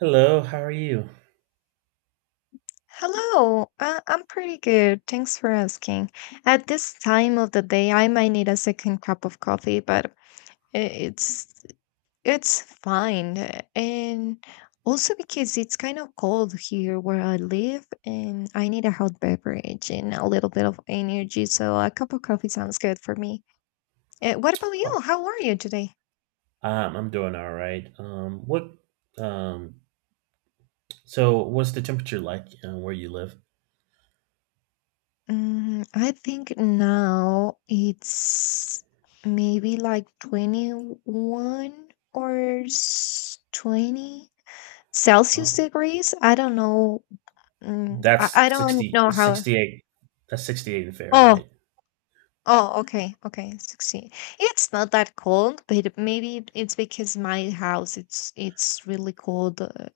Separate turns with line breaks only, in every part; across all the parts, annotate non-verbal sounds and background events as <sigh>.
Hello, how are you?
Hello, I'm pretty good. Thanks for asking. At this time of the day, I might need a second cup of coffee, but i- it's it's fine. And also because it's kind of cold here where I live, and I need a hot beverage and a little bit of energy, so a cup of coffee sounds good for me. What about you?
Oh,
How are you today?
I'm doing all right. Um, so what's the temperature like where you live?
I think now it's maybe like 21 or 20 Celsius
Oh,
degrees. I don't know. I,
that's
I don't
60,
know
that's
how.
68. That's 68 in
Oh,
Fahrenheit.
oh, okay, okay, 16. It's not that cold, but maybe it's because my house it's really cold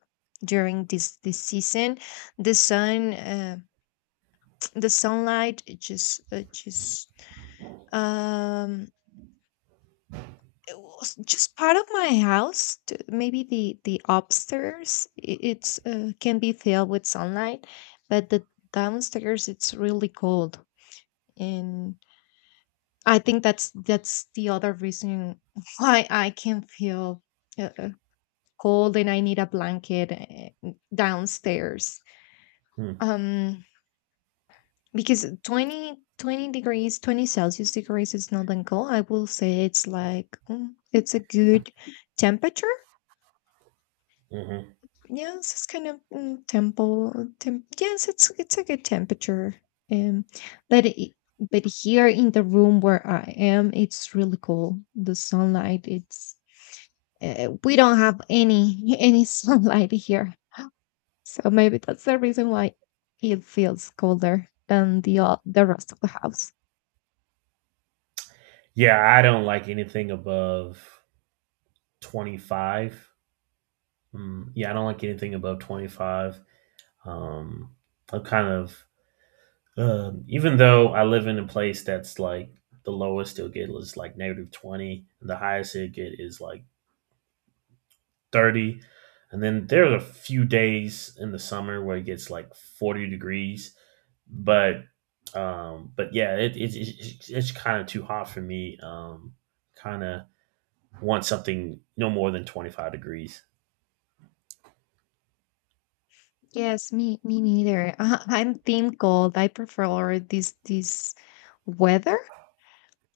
during this season. The sun, <tsk> the sunlight it just um it was just part of my house maybe the upstairs it's can be filled with sunlight, but the downstairs it's really cold, and I think that's the other reason <laughs> why I can feel uh, uh, cold and I need a blanket, downstairs.
Hmm.
um because 20 20 degrees 20 Celsius degrees is not that cold. I will say it's like, it's a good temperature.
hmm
Yes, it's kind of temple. Yes, it's a good temperature. Um, but it, but here in the room where I am, it's really cold. The sunlight, it's we don't have any <laughs> any sunlight here, so maybe that's the reason why it feels colder than the the rest of the house.
Yeah, I don't like anything above 25. Mm, yeah, I don't like anything above 25. Um, I'm kind of, even though I live in a place that's like the lowest it'll get is like negative 20, and the highest it'll get is like 30. And then there's a few days in the summer where it gets like 40 degrees. But but yeah, it's kind of too hot for me. Kind of want something no more than 25 degrees.
Yes, me neither. <laughs> I'm team cold. I prefer this weather.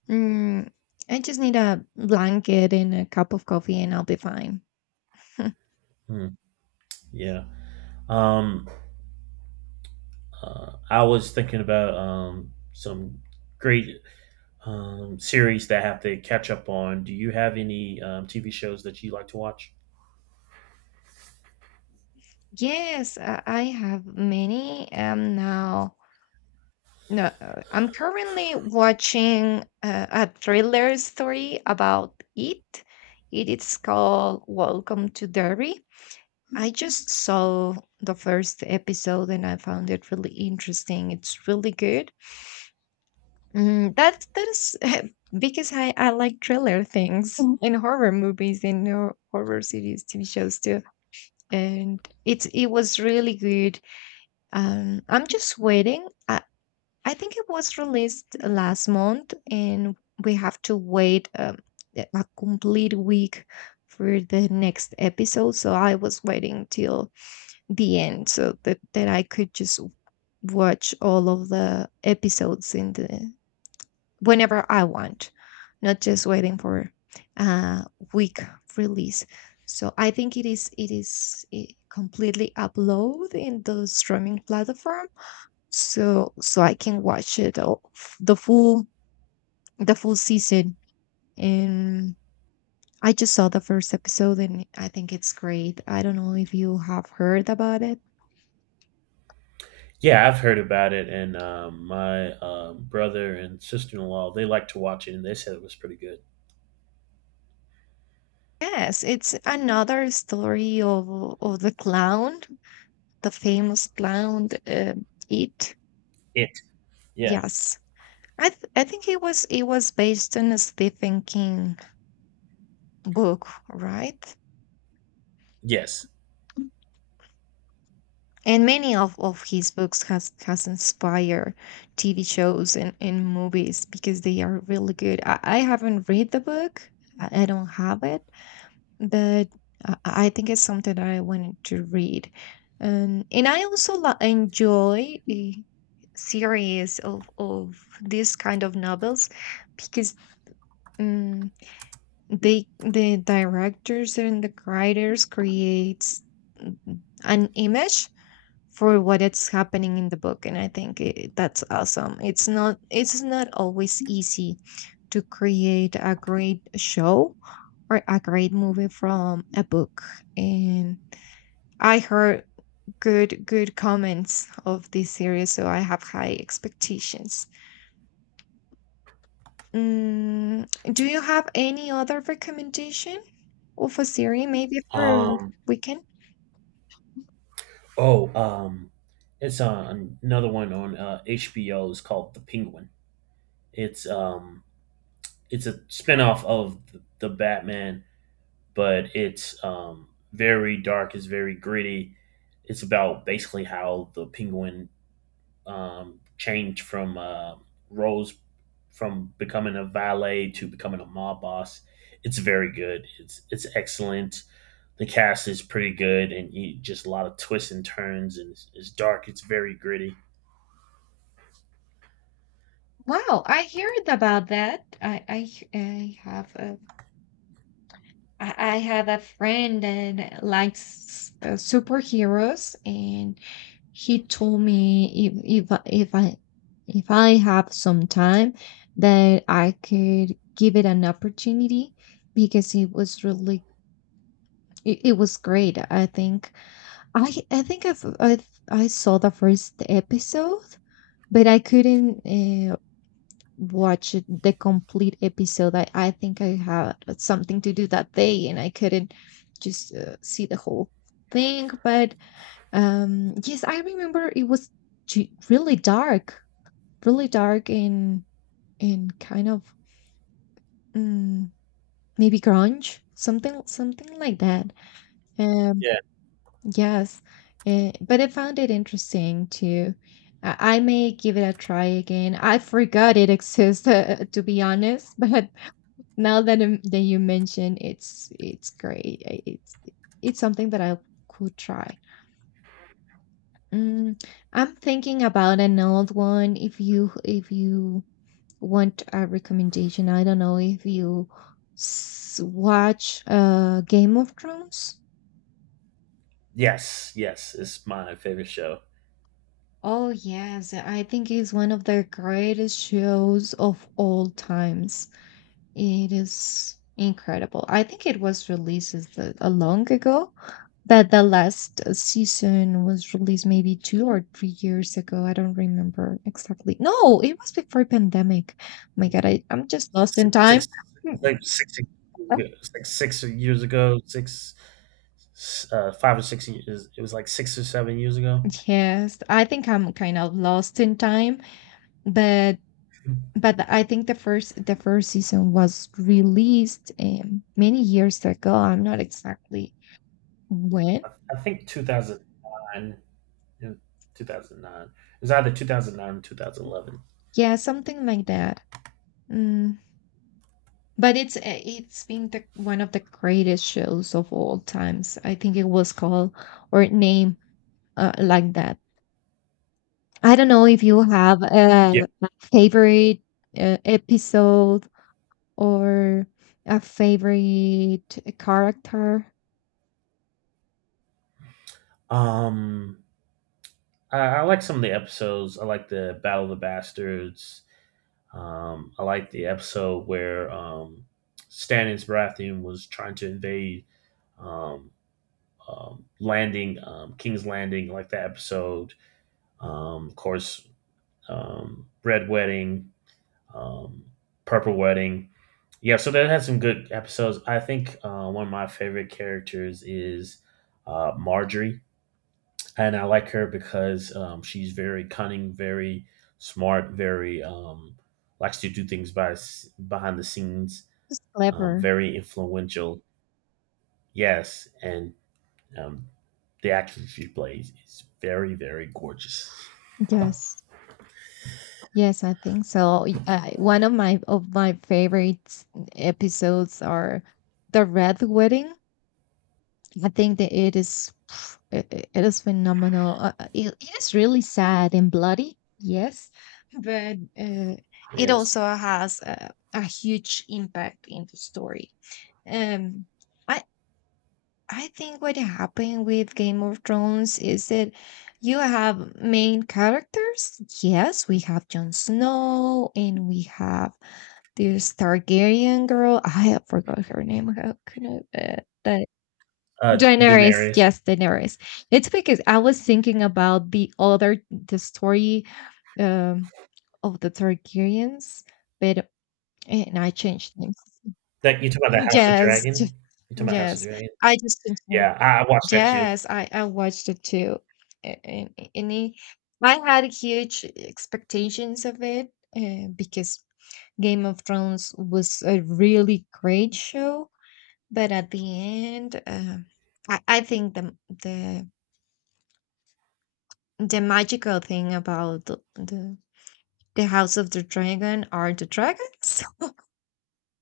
Mm, I just need a blanket and a cup of coffee and I'll be fine. <laughs>
Hmm, yeah. um I was thinking about some great series that I have to catch up on. Do you have any TV shows that you like to watch?
Yes, I have many now. No, I'm currently watching a thriller story about it. It is called Welcome to Derry. I just saw the first episode and I found it really interesting. It's really good. That is <laughs> because I like thriller things. Mhm. And horror movies and horror series, TV shows too. And it was really good. I'm just waiting. I think it was released last month, and we have to wait, a complete week, for the next episode. So I was waiting till the end, so that I could just watch all of the episodes in the whenever I want, not just waiting for a week release. So I think it is completely upload in the streaming platform, so I can watch it all, the full season. And I just saw the first episode, and I think it's great. I don't know if you have heard about it.
Yeah, I've heard about it, and my brother and sister in law, they like to watch it, and they said it was pretty good.
Yes, it's another story of the clown, the famous clown, it.
It, yeah,
Yes, I, I think it was based on a Stephen King book, right?
yes.
And many of his books has inspired TV shows and movies because they are really good. I haven't read the book. I don't have it, but I think it's something that I wanted to read. And I also enjoy the series of this kind of novels because, Mm, they, the directors and the writers, creates, mm, an image for what it's happening in the book. And I think that's awesome. It's not, always easy to create a great show or a great movie from a book. And I heard good comments of this series, so I have high expectations. mm, do you have any other recommendation? Of for Siri, maybe for
Um,
weekend?
oh, um, it's on another one on HBO. Is called The Penguin. It's um, it's a spinoff of the Batman, but it's very dark. It's very gritty. It's about basically how the Penguin change from roles from becoming a valet to becoming a mob boss. It's very good. It's excellent. The cast is pretty good, and you, just a lot of twists and turns, and it's dark. It's very gritty.
Wow, I heard about that. I have, uh, I have a friend that likes, superheroes, and he told me if I, if I have some time, that I could give it an opportunity because it was really, it was great. I think I saw the first episode, but I couldn't, watch it, the complete episode. I think I had something to do that day and I couldn't just, see the whole thing. But yes, I remember it was really dark, really dark, and kind of, mm, maybe grunge, something like that. Um,
Yeah.
yes, but I found it interesting too. I may give it a try again. I forgot it exists, <laughs> to be honest, <laughs> but now that that you mention, it's great. I- it's something that I could try. Mm, I'm thinking about an old one. If you want a recommendation, I don't know if you watch, Game of Thrones.
Yes. Yes. It's my favorite show.
Oh yes, I think it's one of the greatest shows of all times. It is incredible. I think it was released as a long ago, that the last season was released maybe 2 or 3 years ago. I don't remember exactly. No, it was before pandemic. Oh my God, I'm just lost in
Six,
time.
six,
<laughs>
like six, six years ago, six, five or six years. It was like 6 or 7 years ago.
Yes, I think I'm kind of lost in time, but I think the first season was released, many years ago. I'm not exactly when.
I, I think 2009. In 2009. It's either 2009 or 2011.
Yeah, something like that. Mm. But it's, it's been the, one of the greatest shows of all times. I think it was called or named, like that. I don't know if you have
Yeah.
a favorite, episode, or a favorite character.
Um, I like some of the episodes. I like the Battle of the Bastards. I like the episode where Stannis Baratheon was trying to invade um, King's Landing. I like that episode. Of course, Red Wedding. um, Purple Wedding. Yeah, so that had some good episodes. I think one of my favorite characters is Marjorie, and I like her because she's very cunning, very smart, very likes to do things by behind the scenes,
It's clever.
very influential. Yes, and um, the actress she plays is very, very gorgeous.
Yes. Yes, I think so. Y- one of my favorite episodes are the Red Wedding. I think that it is <sniffs> it is phenomenal. It is really sad and bloody, yes, but, it
Yes,
also has a huge impact in the story. Um, I I think what happened with Game of Thrones is that you have main characters. Yes, we have Jon Snow and we have this Targaryen girl. I forgot her name. How could I? Uh, Daenerys,
Daenerys.
yes, Daenerys. It's because I was thinking about the story, um, of the Targaryens, but, and I changed names.
That you talking about the House of
Yes,
Dragon? You talking about House of
yes,
Dragon?
I just changed him.
Yeah, I watched that too.
Yes, I watched it too, a- and, and I had huge expectations of it, because Game of Thrones was a really great show, but at the end, I think the the magical thing about the House of the Dragon are the dragons. <laughs>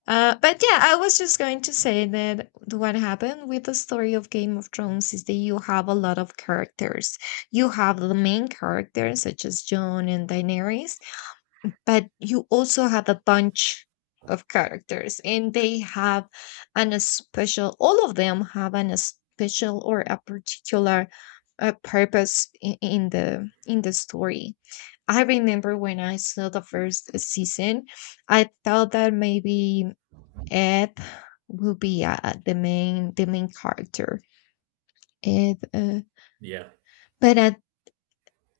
But yeah, I was just going to say that what happened with the story of Game of Thrones is that you have a lot of characters. You have the main characters such as Jon and Daenerys, but you also have a bunch of characters and they have an a special all of them have an a special or a particular, purpose in the story. I remember when I saw the first season, I thought that maybe Ed will be, the main character. Ed
Yeah.
But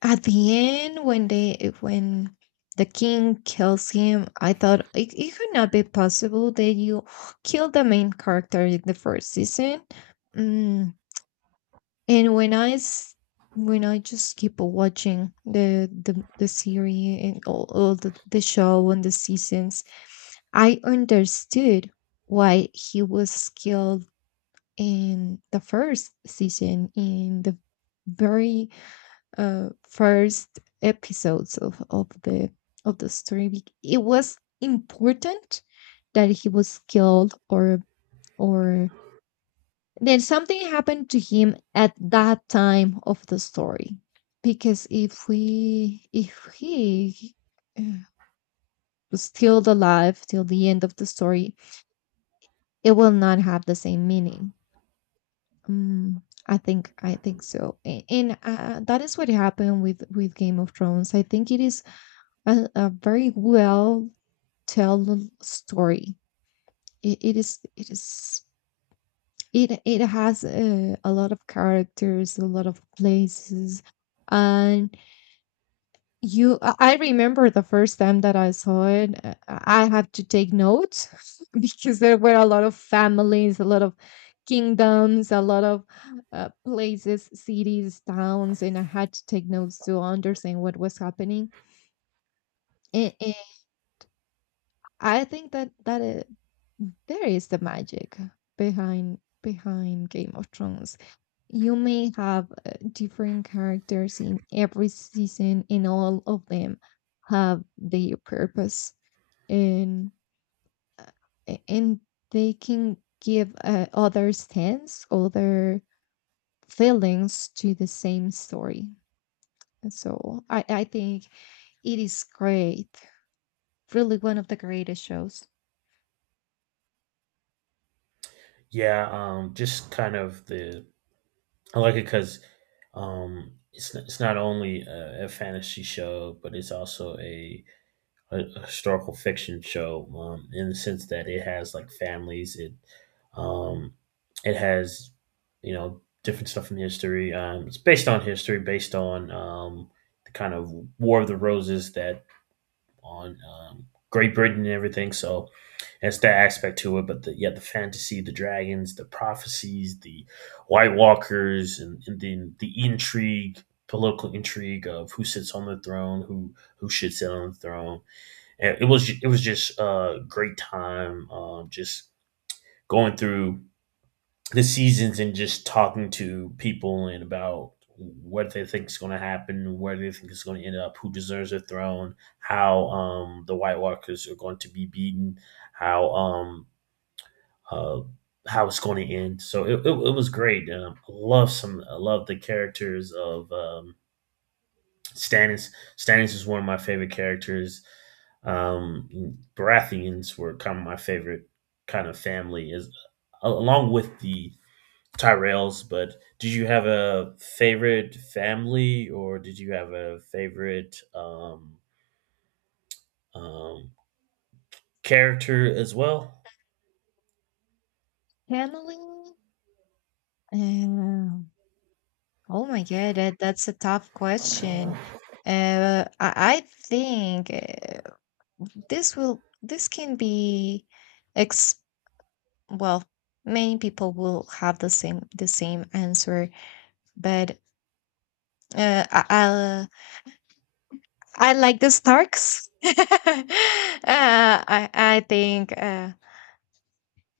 at the end, when they when the king kills him, I thought it could not be possible that you killed the main character in the first season. Mm. And when when I just keep watching the series and all the show and the seasons, I understood why he was killed in the first season, in the very, first episodes of the story. It was important that he was killed, or then something happened to him at that time of the story. Because if he, uh, was still alive till the end of the story, it will not have the same meaning. Mm, I think so. And, that is what happened with Game of Thrones. I think it is a very well told story. It, it is it is it it has, a lot of characters, a lot of places, and you. I remember the first time that I saw it, I had to take notes <laughs> because there were a lot of families, a lot of kingdoms, a lot of, places, cities, towns, and I had to take notes to understand what was happening. And I think that there is the magic behind Game of Thrones. You may have, different characters in every season, and all of them have their purpose, and, uh, and they can give, other stance, other feelings to the same story. And so I think it is great, really one of the greatest shows.
Yeah, just kind of the. I like it because, it's not only a fantasy show, but it's also a historical fiction show, in the sense that it has like families, it um, it has, you know, different stuff in history. It's based on history, based on the kind of War of the Roses that on Great Britain and everything. So that's that aspect to it. But the, yeah, the fantasy, the dragons, the prophecies, the White Walkers, and then the intrigue, political intrigue of who sits on the throne, who should sit on the throne. And it was just a great time, just going through the seasons and just talking to people and about what they think is going to happen, where they think it's going to end up, who deserves the throne, how the White Walkers are going to be beaten, how um, uh, how it's going to end. So it was great. I love some. I love the characters of Stannis. Stannis is one of my favorite characters. Baratheons were kind of my favorite kind of family, is along with the Tyrells, but did you have a favorite family or did you have a favorite um, character as well?
Family, oh my God, that's a tough question. I think, this will this can be ex well, many people will have the same answer, but, I I'll- I like the Starks. <laughs> I think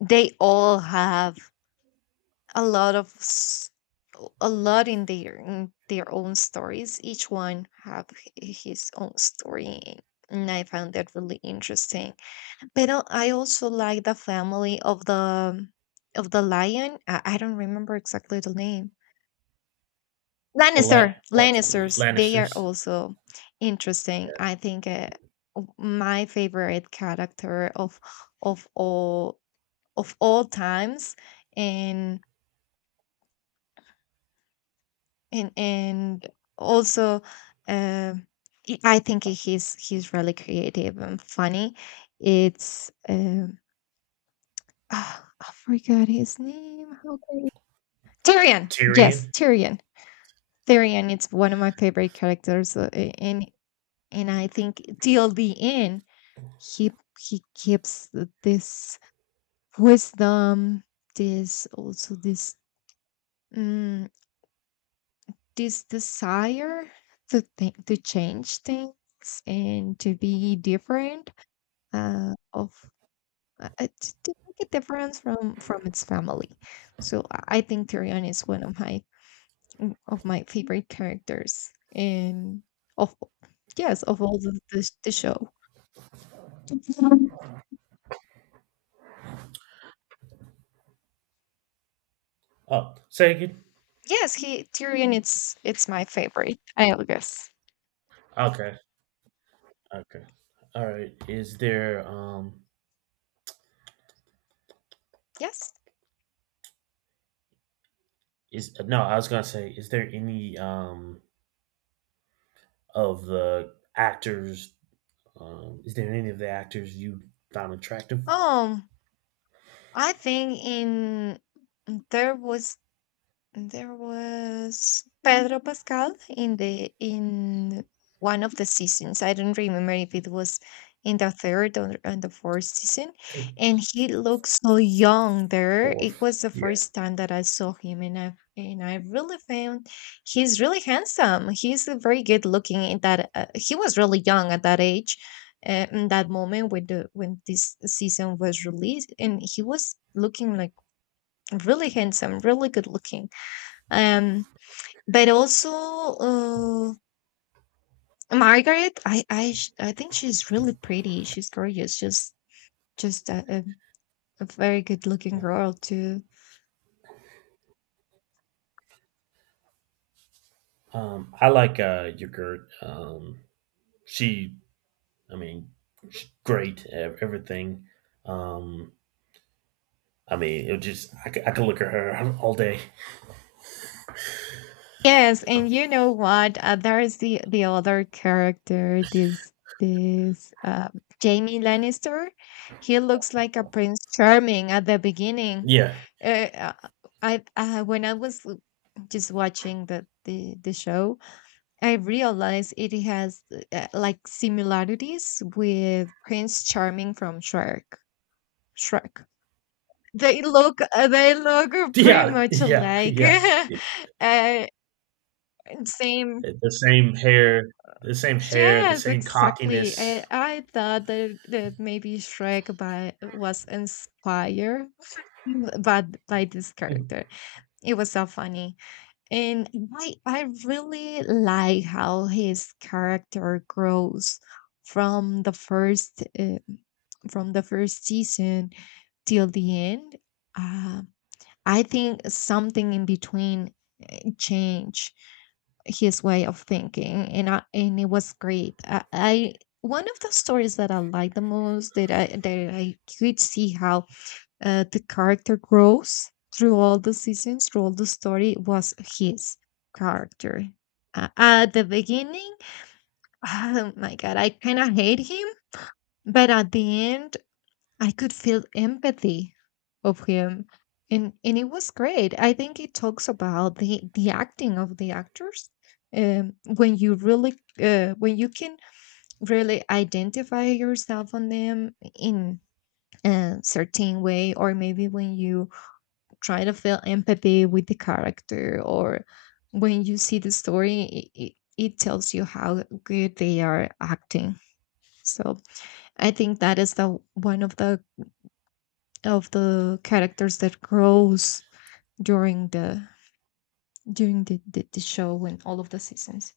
they all have a lot of s- a lot in their own stories, each one have his own story, and I found that really interesting. But I also like the family of the lion. I don't remember exactly the name.
The Lan-
Lannister,
what's it,
Lannisters, they are
Lannisters?
also interesting. I think, my favorite character of all of all times, and and also um I think he's really creative and funny. It's <sighs> I forgot his name. How can... Tyrion, yes,
Tyrion?
Tyrion. Tyrion, it's one of my favorite characters. And I think till the end he keeps this wisdom, this also, mm, this desire to think, to change things and to be different. uh, of to make a difference from its family. So I think Tyrion is one of my, of my favorite characters, and of, yes, of all the show. Mhm.
Oh, say again.
Yes, he, Tyrion, it's my favorite, I guess.
Okay, okay, all right. Is there
Yes.
is no? I was gonna say, is there any of the actors? Is there any of the actors you found attractive?
um I think in there was There was Pedro Pascal in the in one of the seasons. I don't remember if it was in the third or and the fourth season.
I think
And
the
he looked so young there. It
fourth.
was the
Yeah.
first time that I saw him, and I really found he's really handsome. He's a very good looking in that, he was really young at that age. In that moment, when the when this season was released, and he was looking like really handsome, really good looking. Um, but also, Margaret, I think she's really pretty. She's gorgeous. She's just a very good looking
Yeah.
girl too.
I like your girl. She, I mean, she's great at everything. Um, I mean, it just I, c- I could look at her <laughs> all day.
Yes, and you know what? There's the other character, this Jamie Lannister. He looks like a prince charming at the beginning.
Yeah,
Uh, uh, I When I was just watching the the show, I realize it has, like, similarities with Prince Charming from Shrek. Shrek. They look, they look pretty
yeah,
much
yeah,
alike.
yeah. It,
<laughs> uh, Same.
it- the same hair, the same hair, the
Yes,
same
exactly.
cockiness.
I thought that, that maybe Shrek was inspired <laughs> but by this
Mm.
character. It was so funny. And I really like how his character grows from the first uh, from the first season till the end. Uh, I think something in between changed his way of thinking, and and it was great. I one of the stories that I like the most, that I could see how, the character grows through all the seasons, through all the story, was his character. At the beginning, <laughs> oh my God, I kind of hate him, but at the end, I could feel empathy of him. And it was great. I think it talks about the acting of the actors. When you really, when you can really identify yourself on them in a certain way, or maybe when you try to feel empathy with the character, or when you see the story, it tells you how good they are acting. So I think that is the one of the characters that grows during the during the show and all of the seasons.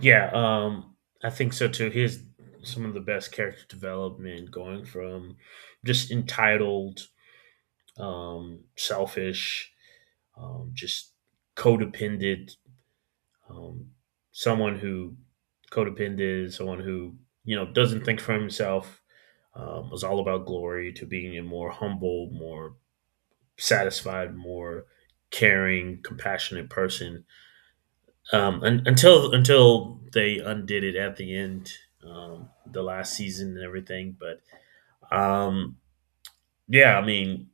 Yeah, I think so too. He has some of the best character development going from just entitled, selfish, just codependent. Um, someone who Codependent is, someone who, you know, doesn't think for himself, was all about glory to being a more humble, more satisfied, more caring, compassionate person. Until they undid it at the end, the last season and everything. But um, yeah, I mean,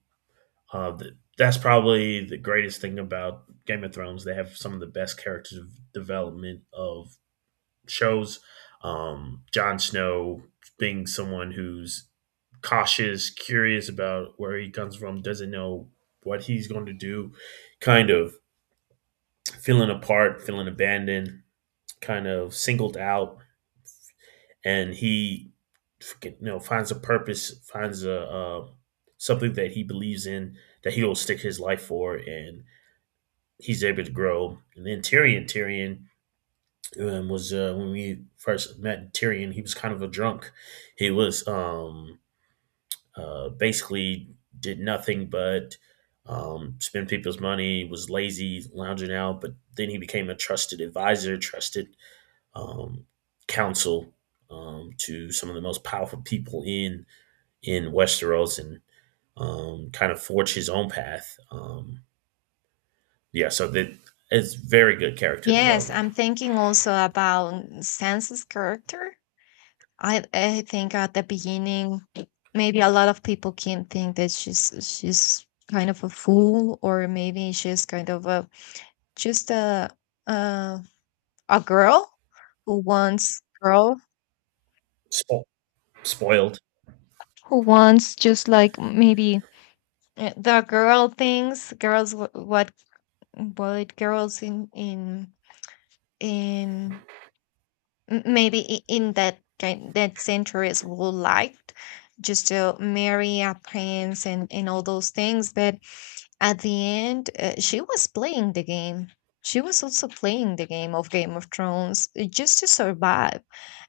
that's probably the greatest thing about Game of Thrones. They have some of the best character development of shows. Jon Snow being someone who's cautious, curious about where he comes from, doesn't know what he's going to do, kind of feeling apart, feeling abandoned, kind of singled out, and he, you know, finds a purpose, finds a something that he believes in that he'll stick his life for, and he's able to grow. And then Tyrion, Tyrion was when we first met Tyrion. He was kind of a drunk. He was basically did nothing but spend people's money. Was lazy, lounging out. But then he became a trusted advisor, trusted um, counsel to some of the most powerful people in Westeros, and kind of forged his own path. Yeah, so that it's very good character
Yes,
development.
I'm thinking also about Sansa's character. I think at the beginning, maybe a lot of people can think that she's kind of a fool, or maybe she's kind of a just uh, a girl who wants girl
Spo- Spoiled.
who wants, just, like, maybe the girl things girls wh- what girls in in in that kind that centuries would liked, just to marry a prince and all those things, but at the end, she was playing the game. She was also playing the game of Game of Thrones, just to survive.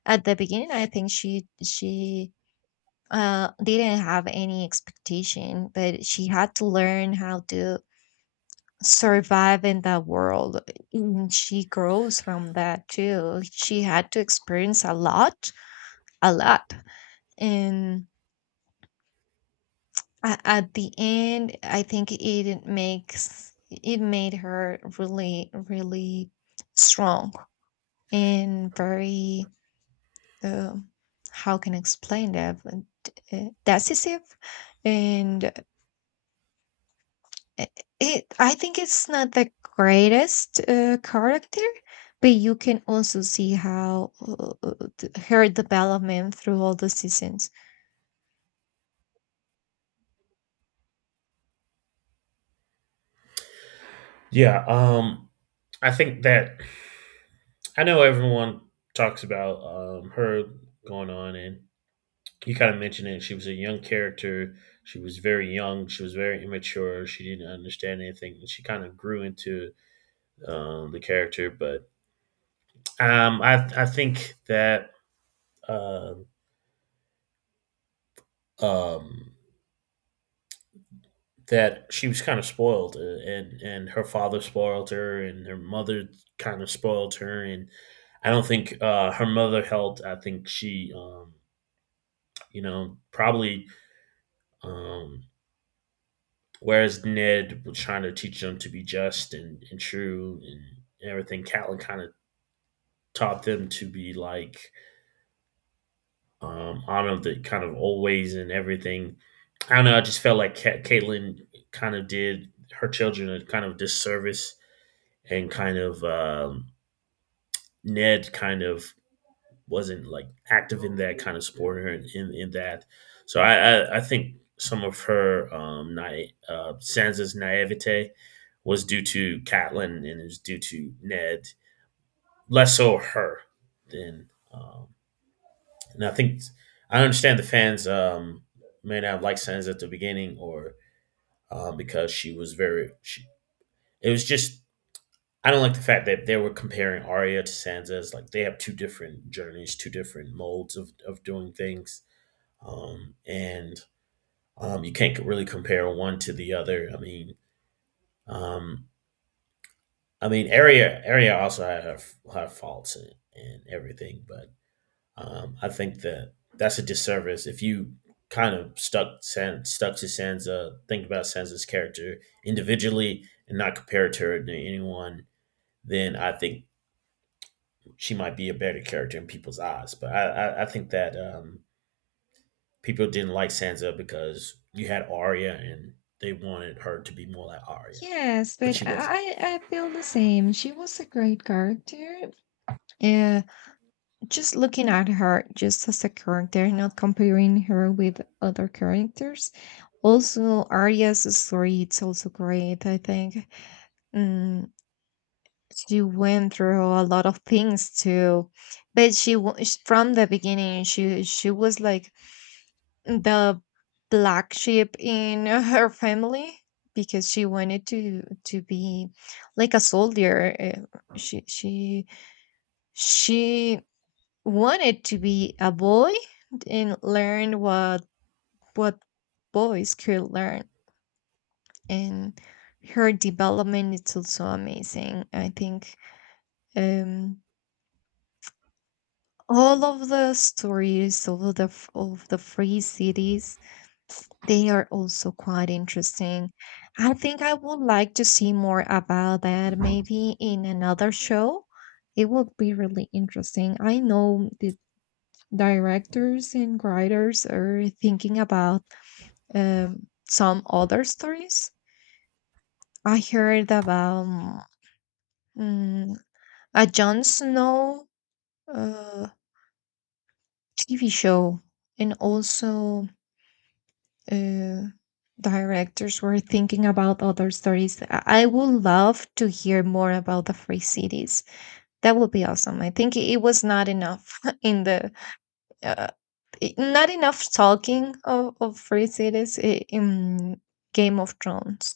At the beginning, I think she didn't have any expectation, but she had to learn how to survive in that world. And she grows from that too. She had to experience a lot, and at the end, I think it makes it made her really, really strong, and very, uh, how can I explain that. But, decisive and, uh, it, I think it's not the greatest character, but you can also see how, her development through all the seasons.
Yeah. I think that I know everyone talks about her going on, and you kind of mentioned it. She was a young character. She was very young. She was very immature. She didn't understand anything. And she kind of grew into the character, but I think that uh, um, that she was kind of spoiled, and her father spoiled her, and her mother kind of spoiled her, and I don't think her mother helped. I think you know, probably. Um, Whereas Ned was trying to teach them to be just and true and everything, Catelyn kind of taught them to be like honor the kind of old ways and everything. I don't know. I just felt like Caitlyn kind of did her children a kind of disservice, and kind of Ned kind of wasn't like active in that kind of sport or in that. So I, I think some of her Sansa's naivete was due to Catelyn and is due to Ned, less so her than. Um, and I think I understand the fans may not like Sansa at the beginning or because she was very. She, it was just I don't like the fact that they were comparing Arya to Sansa's. Like they have two different journeys, two different molds of doing things. And You can't really compare one to the other. Um, I mean, area also had her faults and everything, but I think that that's a disservice if you kind of stuck stuck to Sansa, think about Sansa's character individually and not compare it to her to anyone. Then I think she might be a better character in people's eyes. But I think that people didn't like Sansa because you had Arya and they wanted her to be more like Arya,
Yes,
but
but
she wasn't.
I feel the same. She was a great character. Uh, just looking at her just as a character, not comparing her with other characters. Also, Arya's story, it's also great, I think. Mm, she went through a lot of things too, but from the beginning she was like the black sheep in <laughs> her family, because she wanted to be like a soldier. She she she wanted to be a boy and learn what what boys could learn. And her development is also amazing, I think. um all of the stories of the of the free cities, they are also quite interesting. I think I would like to see more about that, maybe in another show. It would be really interesting. I know the directors and writers are thinking about, some other stories. I heard about, mm, a Jon Snow, uh, TV show, and also, uh, directors were thinking about other stories. I would love to hear more about the free cities. That would be awesome. I think it was not enough <laughs> in the, uh, not enough talking of free cities in Game of Thrones.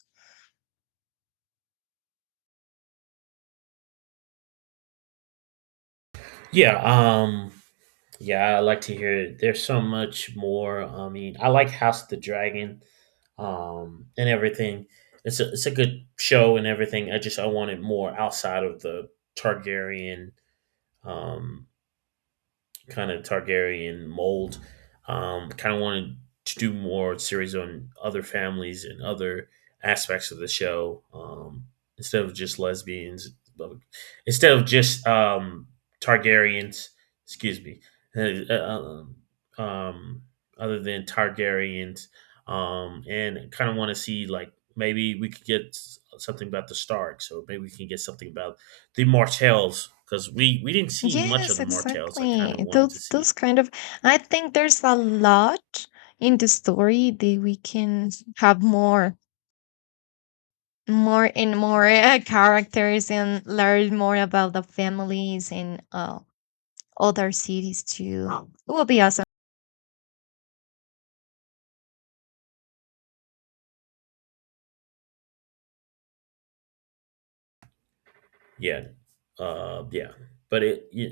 Yeah, um yeah, I like to hear it. There's so much more. I mean, I like House of the Dragon and everything. It's a good show and everything. I just I wanted more outside of the Targaryen um kind of Targaryen mold. Kind of wanted to do more series on other families and other aspects of the show, instead of just lesbians, instead of just Targaryens. Excuse me. Uh, uh, um, um, Other than Targaryens, and kind of want to see like maybe we could get something about the Stark. So maybe we can get something about the Martells because we didn't see much of
Yes,
the Martells. I kind
exactly.
of wanted to see.
Those kind of, I think there's a lot in the story that we can have more more and more, characters, and learn more about the families and, other cities too. It will be awesome.
Yeah, yeah, yeah,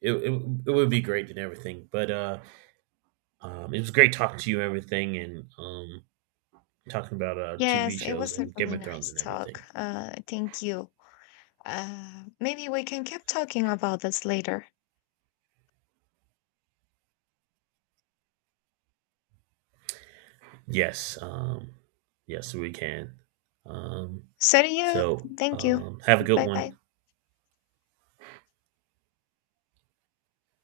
it would be great and everything. But It was great talking to you, and everything, and talking about TV
Yes, it
shows
was a
and Game
really
of Thrones
nice
and
talk.
everything.
Thank you. Maybe we can keep talking about this later.
Yes, um, yes, we can. Um,
So do you. Thank you.
have a good
Bye bye.
one.